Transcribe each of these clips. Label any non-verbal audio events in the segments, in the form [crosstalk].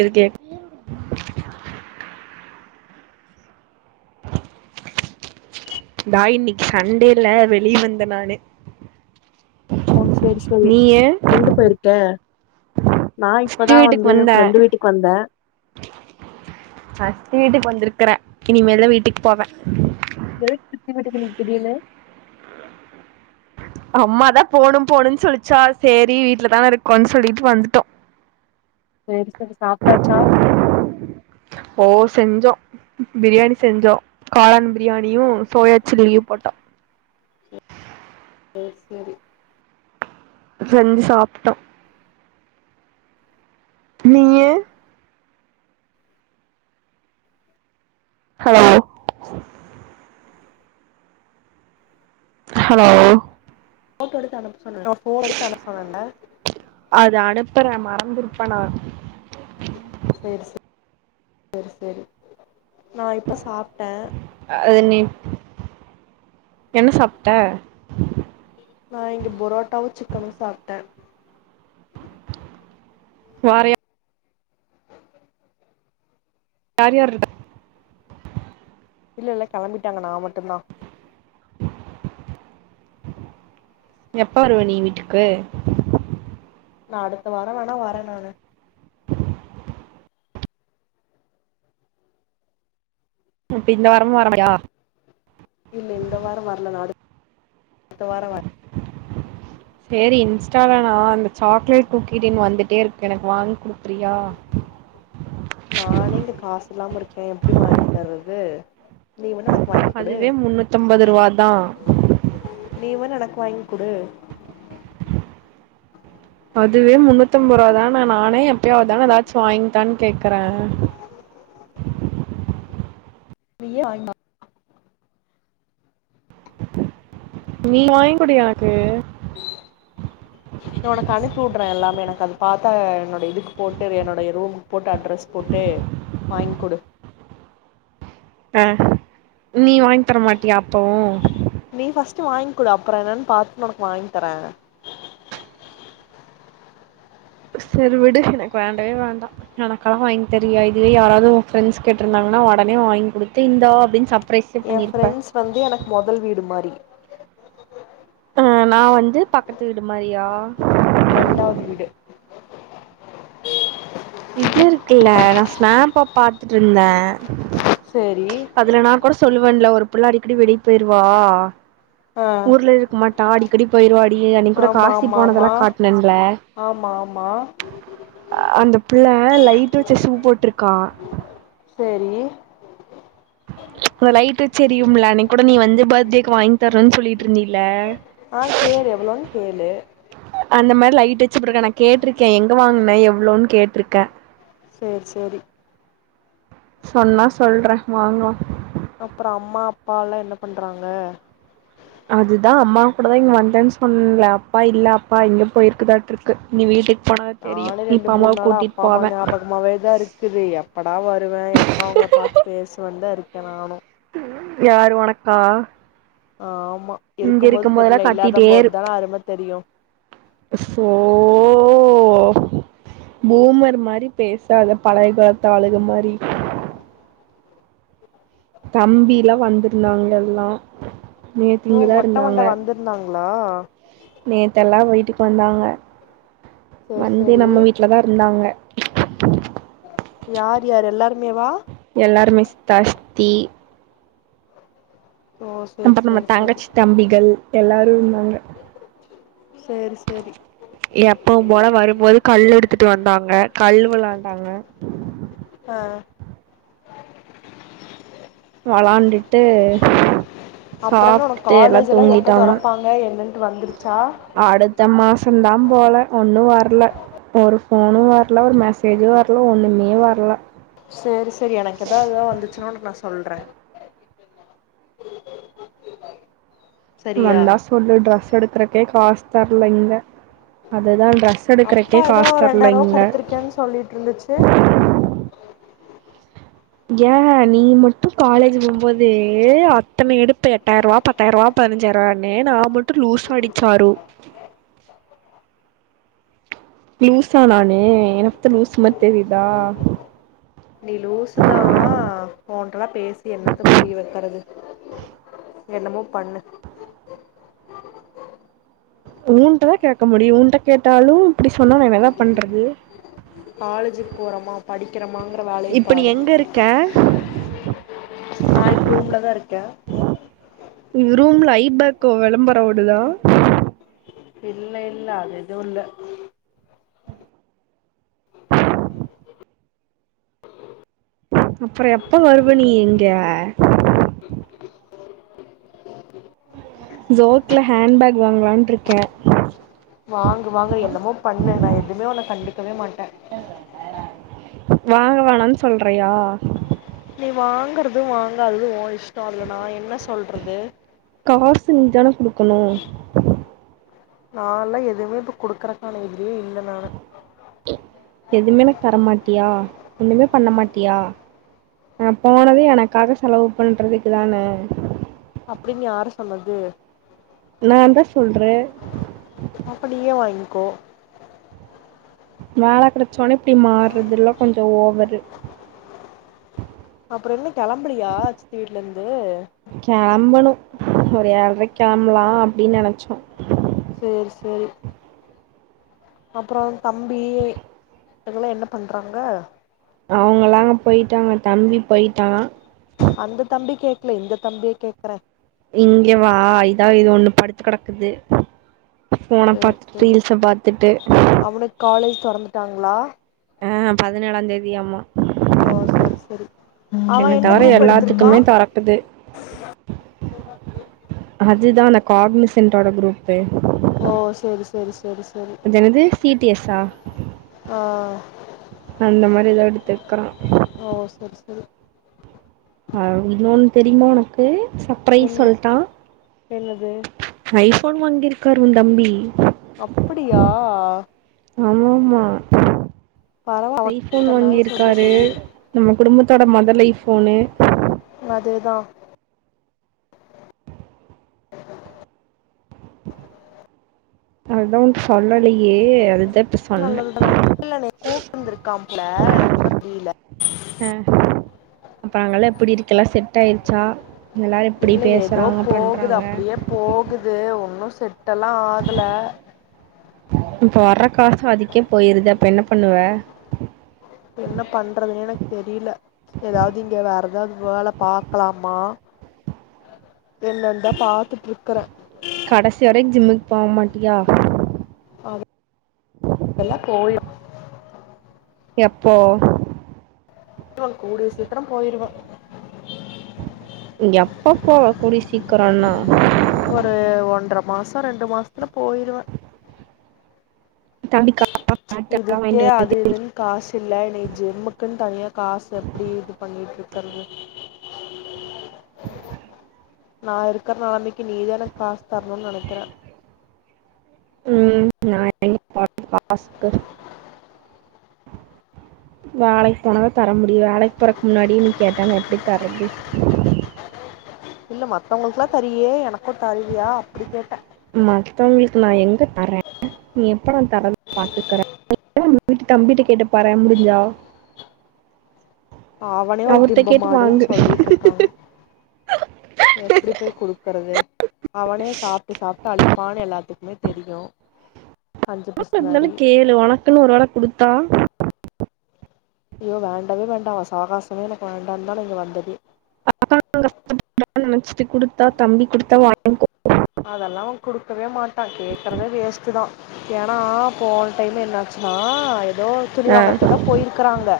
இது கேக் பாய் இன்னைக்கு சண்டேல வெளிய வந்தேன் நானு ஒ சேரி சரி நீயு எங்க போயிருக்க நா சித்தி இப்பதா வீட்டுக்கு வந்து ஃப்ரெண்டு வந்தன் வீட்டுக்கு வந்தே ஃபர்ஸ்ட் நைட்டுக்கு வந்திருக்கு கறேன் இனிமேல் வீட்டுக்கு போவேன் எதுக் சித்தி விட்டுக்கு திடீனு அம்மாதான் போணும் போணும்ன்னனு சொல்லிச்சா சேரி வீட்டுலதானே இருக்கோன்னனு சொல்லிட்டு வந்துட்டோம் செரி செரி சாப்பிட்டாச்சா செஞ்சோம் பிரியாணி செஞ்சோம் காளான் பிரியாணியும் சோயா சில்லியும் போட்டோம் ஒ சரி செஞ்சு சாப்பிட்டோம் நீயே ஹலோ ஹலோ ஓட்டோ எடுத் அனுப்பு அது அனுப்பறேன் மறந்திருப்பேன் நா செரி செரி செரி செரி நா இப்ப சாப்டேன் அது நீ என்ன சாப்ட்ட நா இங்க பொரோட்டாவும் சிக்கனும் சாப்ட்டேன் வாறயா யார் யார் இருக்கா இல்ல இல்ல கெளம்பிட்டாங்க நா மட்டும்தான் எப்ப வருவ நீ வீட்டுக்கு நான் அடுத்த வாரம் வேணா வரேன் நானு [unintelligible] இந்த வாரமும் வரமாட்டியா இல்ல இந்த வாரம் வரல நாலு சேரின்ஸ் [unintelligible] நா சாக்லேட் குக்கிட்டின்னு வந்துட்டே இருக்கு எனக்கு வாங்கி குடு நானே இங்க காசு இல்லாம இருக்கேன் எப்டி வாங்கி தர்றது நீ வேண்ண வந்து வாங்கி கொடு அதுவே முன்னூத்தம்பது ரூவா தா நீவே எனக்கு வாயிங்குடு அதுவே முன்னூத்தி ஒன்ம்பது ரூப தானே நானே எப்பயாவதானே ஏதாச்சு வாங்கதான்னு கேக்குறே [unintelligible] ஆய்மா நீ வாங்குடியா எனக்கு என்னோட கணிப்பி வுடுற எல்லாமே எனக்கு அத பாத்தா என்னோட இதுக்கு போட்டு என்னோடய ரூமு போட்டு அட்ரஸ் போட்டு வாங்கிக் குடு அஹ நீ வாங்கி தர மாட்டியா அப்பவும் நீ பஸ்டு வாங்குடு அப்பற என்னன்னு பாத்து உனக்கு வாங்கி தரே செரு விடு எனக்கு வேண்டவே வேண்டா எனக்காக வாங்கி தருவியா இதுவே யாராது உ ஃப்ரண்ட்ஸ் கேட்டிருந்தாங்கன்னா உடனே வாங்கி குடுத்து இந்தா அப்படின் சப் என் ஃப்ரெண்ட்ஸ் வந்து எனக்கு முதல் வீடு மாரி அஹ நா வந்து பக்கத்து வீடு மாரியா ரெண்டாது வீடு இது இருக்குல்ல நா ஸ்னாப்பா பாத்துட்டு இருந்தே சேரி அதுல நா கூட சொல்லுவேல ஒரு அப்பலாம் அடிக்கடி வெளிய போயிருவா ஆ ஊர்ல இருக்கமாட் டாடி அடிக்கடி போயிருவாட் நீ அன்னக் கூட ஆமா காசி ஆமா ஆமா போனதெல்லா காட்டென்ல ஆமா ஆமா அந்த புள்ள ஆஹ் லைட் வச்ச சூ போட்டுருக்கா செரி ச் இந்த லைட் வச்செரியும்ல அன்ன கூட நீ வந்து பர்த்டேக்கு வாங்கி தரன்னு சொல்லிட்டு இருந்தீல ஆஹ கேளு எவ்ளோன் கேளு அந்த மாரி லைட் வச்சுப்பட்டுருக்கேன் நான் கேட்டிருக்கேன் எங்க வாங்குன எவ்வளோன்னு கேட்டிருக்கேன் சேர் செரி சொன்னா சொல்றே வாங்கலா அப்பற அம்மா அப்பா எல்லா என்ன பண்றாங்க அதுதா அம்மா கூட தா இங்க வந்தேன்னு சொன்னல அப்பா இல்ல அப்பா இங்க போயிருக்குதாட்டு இருக்கு நீ வீட்டு நானு ரெண்டு மூணு நாள அப்பா அம்மா ஞாபகமாவே தா இருக்குது எப்படா வருவே எப்பா அவுங்கள பாத்து பேசுவ தா இருக்கே நானு யாரு உனக்கா ஆஹ இங்க இருக்கும்போதெல்லா கத்திட்டே இரு தான அரும தெரியு சோ பூமர் மாரி பேசாத பழையகிளத்து ஆளு மாரி தம்பி எலா வந்திருந்தாங்க எல்லா நேத்தி இங்கதா இருந்தாங்க லோ நேத்தெல்லா வீட்டுக்கு வந்தாங்க சேரி வந்து சேரி நம்ம வீட்டு்லதான் இருந்தாங்க [inaudible] யார் யாரு எல்லாருமேவா எல்லார்மே சித்தா சித்தி ஓ சேரி அப்புறம நம்ம சேரி சேரி தங்கச்சி தம்பிகள் எல்லாரும் சேரி சேரி எப்பவும் போல வரும்போது கல் எடுத்துட்டு வந்தாங்க கல் விளாண்டாங்க ஆ விளாண்டுட்டு அப்புற என்ன உனக்கு சாப்புட்டு எல்லாம் காலேஜ் எல்லா எப்ப தூங்கிட்டாங்க தொறப்பாங்க என்னன்ட்டு வந்துருச்சா அடுத்த மாசம்தான் போல ஒண்ணும் வர வரல ஒரு போனும் வரல ஒரு மெசேஜ்ம் வரல ஒண்ணுமே வரல செரி செரி எனக்கு ஏதாவது ஏ வந்துச்சுன்ன நான் சொல்ற வந்தா சொல்லு ட்ரெஸ் எடுத்துறக்கே காசு தரலைங்க அதுதான் அப்பா ஏதோ ரெண்டாயிர ரூபா குடுத்துருக்கேன்னு சொல்லிட்டு இருந்துச்சு ஏன் நீ மட்டும் காலேஜ் போம்போது அத்தனை எடுப்ப எட்டாயிரம் ரூபா பத்தாயிரம் ரூபா பதினஞ்சாயிரம் ரூபானு நான் மட்டும் லூசாடி சாரு லூஸா நானு என்ன பாத்த லூஸ் மாதிரி தெரியுதா லூசு தான் உன்கிட்ட எல்லா பேசி என்னத்த புரிய வைக்கிறது என்னமோ பண்ணு ஊன்ட்டதான் கேட்க முடியும் ஊன்ட்ட கேட்டாலும் இப்படி சொன்ன நான் என்னதா பண்றது காலேஜுக்கு போறமா படி இப்ப நீ எங்க இருக்க நான் இப்போ ரூம்ல தான் இருக்கேன் உ ரூம்ல ஐபேக்க விளம்பர ஓடுதா இல்ல இல்ல அது இது இல்ல அப்புறம் எப்ப வருவ நீ இங்க ஜோக்ல ஹேண்ட பேக் வாங்கலான்ட்டு இருக்கேன் வாங்க வாங்க என்னமோ பண்ணு நான் எதுவுமே உன்னை கண்டு வேமாட்ட வாங்க வேணன்னனு சொல்றியா நீ வாங்கறதும் வாங்காதது உன் இஷ்டம் அதுலனா நான் என்ன சொல்றது காசு நீ தானு குடுக்கணும் நான்ல்லாம் எதுவுமே இப்ப குடுக்குறக்காலம் எது எதுவுமே தரமாட்டியா ஒண்ணுமே பண்ண மாட்டியா ஆஹ போனது எனக்காக செலவு பண்றதுக்கு தானே அப்படின்னு யாரு சொன்னது நான் தான் சொல்றேன் அப்படியே வாய்ங்கோ வேலை கிடைச்சோனே இப்படி மாறுறதுல்லாம் கொஞ்சம் ஓவரு அப்புறம் என்ன கிளம்பலியா சித்தி வீட்டுல இருந்து கெளம்பணு ஒரு ஏழரைக்கு கிளம்பலாம் அப்படின்னு நினைச்சோம் சரி சரி அப்புறம் தம்பி இதல்லாம் என்ன பண்றாங்க அவங்கலாம் அங்ங போயிட்டாங்க தம்பி போயிட்டான் இல்ல இந்த தம்பிய கேக்குறேன் இங்க வா இதா இது ஒண்ணு படுத்து கிடக்குது போனை சேரி பாத்துட்டு சேரி ரீல்ஸ பாத்துட்டு தொடறந்துட்டாங்களா ஆஹ பதினேழா தேதி ஆமா ஓ சேரி சேரி அவ என்ன தவிர குரூப் எடுத்திருக்கா எல்லாத்துக்குமே தரக்குது அதுதா கார்மிசன்டோட குரூப் ஓ சேரி சேரி சேரி அதனது சி டி எஸ் ஆ ஆ அந்த மாதிரி ஏதாவ எடுத்துக்கறா ஓ [inaudible] அஹ இன்னொன்னு தெரியுமா உனக்கு சப்ரைஸ் பெண் சொல்டா என்னது போன் வாங்கிருக்காரு உன் தம்பி அப்படியா ஆ [inaudible] ஆமா ஆமா பரவா அவ ஐபோன் இத்தன் நாள் சொல்லி வாங்கியிருக்காரு சொல்லி நமக்கு குடும்பத்தோட மதலை ஃபோனு வதுதா [inaudible] அதுதா உன் சொல்ல வையே அதுதான் இப்ப சொன்னே நல்லதுதான இல்லனே கூப்ட்ருந்திருக்காம் போல எனக்குதா தெரில அஹ அப்ப அங்கல்லா எப்பிடி இருக்க எல்லா செட் ஆயிருச்சா எல்லாரு எப்படி இல்ல ஏதோ பேசுறாங்க போகுது பண்றாங்க செட் இல்லா ஆகல இப்ப வர்ற காசு அதுக்கே போயிருது அப்ப என்ன பண்ணுவ என்ன பண்றதுன்னே எனக்கு தெரியல ஏதாவது இங்க வேற எதாவது வோல பாக்கலாமா என்னந்தா பாத்துட்டு இருக்கறேன் பாமாட்டிய இதெல்லா போயுரு எப்போ ட்ரோல் கூடிய சீக்கிரம் போயிருவேன் எப்ப போவ கூடி சீக்குரன்னா ஒரு ஒன்ற மாச ரெண்டு மாசத்துல போயிருவேன் தண்டிக்கா இதுக்கே அது இதுன்னு காசு இல்ல இன்னை ஜிம்முக்குன்னு தனியா காசு எப்பிடி இது பண்ணிற்று இருக்குது நா இருக்குற நிலமைக்கு நீதானு என காசு தரணுனு நெனைக்கிறேன் உம் நா என் வேலைக்கு போனாலான் தர முடியு வேலைக்கு போறக்கு முன்னாடி நீ கேட்டா எப்படி தரது இல்ல மத்தவங்களுக்குல்லா தரியே எனக்கு தருவியா அப்டி கேட்டே மத்தங்களுக்கு நா எங்க தரே நீ எப்பட தரது பாத்துக்கறே வீட்டு தம்பிட்ட கேட்டு பாறே முடிஞ்சா அவனே ஒரு அவர்கிட்ட திம்ப கேட்டு மாடுன்னு வாங்கு சொல்லிட்டு இருக்காங்க எப்படி போய் குடுக்குறது அவனே சாப்பிட்டு சாப்பிட்டு அழிப்பான் அவன எல்லாத்துக்குமே தெரியும் ஆ பன்னாலனு கேளு உனக்குன்னு ஒரு வேளை குடுத்தா ஐயோ வேண்டாவே வேண்டாம் அவன் சாகாசமே எனக்கு வேண்டாம்னு தான் நா இங்க வந்ததே நினைச்சிட்டு குடுத்தா தம்பி குடுத்தா வாய்ங்கோ அதெல்லாம் அவ குடுக்கவே மாட்டான் கேக்குறத வேஸ்ட் தான் ஏன்னா போன டைம் என்னாச்சுன்னா எதோ ஆ துணிவங்கர்க்கு தா போயிருக்காங்க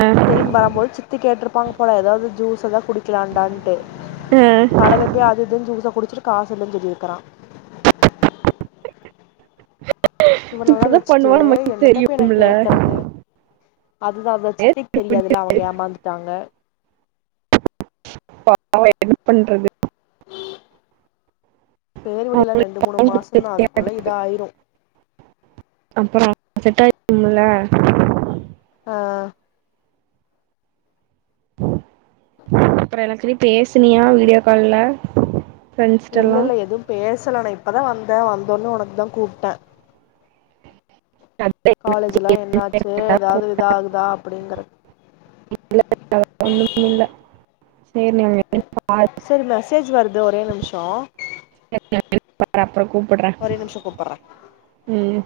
ஆ திரும்பி வரும்போது சித்து கேட்டுரு வாங்க போலாம் ஏதாவது ஜூஸ் எத குடி லாண்டான்டு ஆ கடைல போய் அது இதுன்னு ஜூசை குடிச்சுட்டு காசுல்லனு சொல்லிருக்கிறான் இவனல்லாம் இப்படிதான் வச்சுட்டு பண்ணுவான்னு நமக்கு என்னத்த போய் நா தெரியும்ல கேக்குறது அதுதான் அத சித்திக்கு நேத்து இப்படி தெரியாதுல்ல அவங்க ஏமாந்துட்டாங்க ப என்ன பண்றது [inaudible] செறிவிடு எல்லாம் ரெண்டு மூணு அவன் மாசம்தான் கொடுத்துருக்கேன். அதுக்குள்ள இத ஆயிரும் டும்ள ஆஹ் அப்புறம் எல்லாதிலும் பேசுனியா வீடியோ கால்ல இல்லல்ல எதுவும் பேச சல நான் இப்பதான் வந்தேன் வந்தோன்ன உனக்கு தான் கூப்ட்டேன் காலேஜ் எல்லாம் என்னாச்சு ஏதாவது இத ஆகுதா அப்படிங்குற [inaudible] ஒண்ணும் இல சரி மெசேஜ் வருது ஒரே நிமிஷோ [inaudible] அப்பறம் கூப்பறேன் ஒரே நிமிஷோ கூப்பட்றே உம்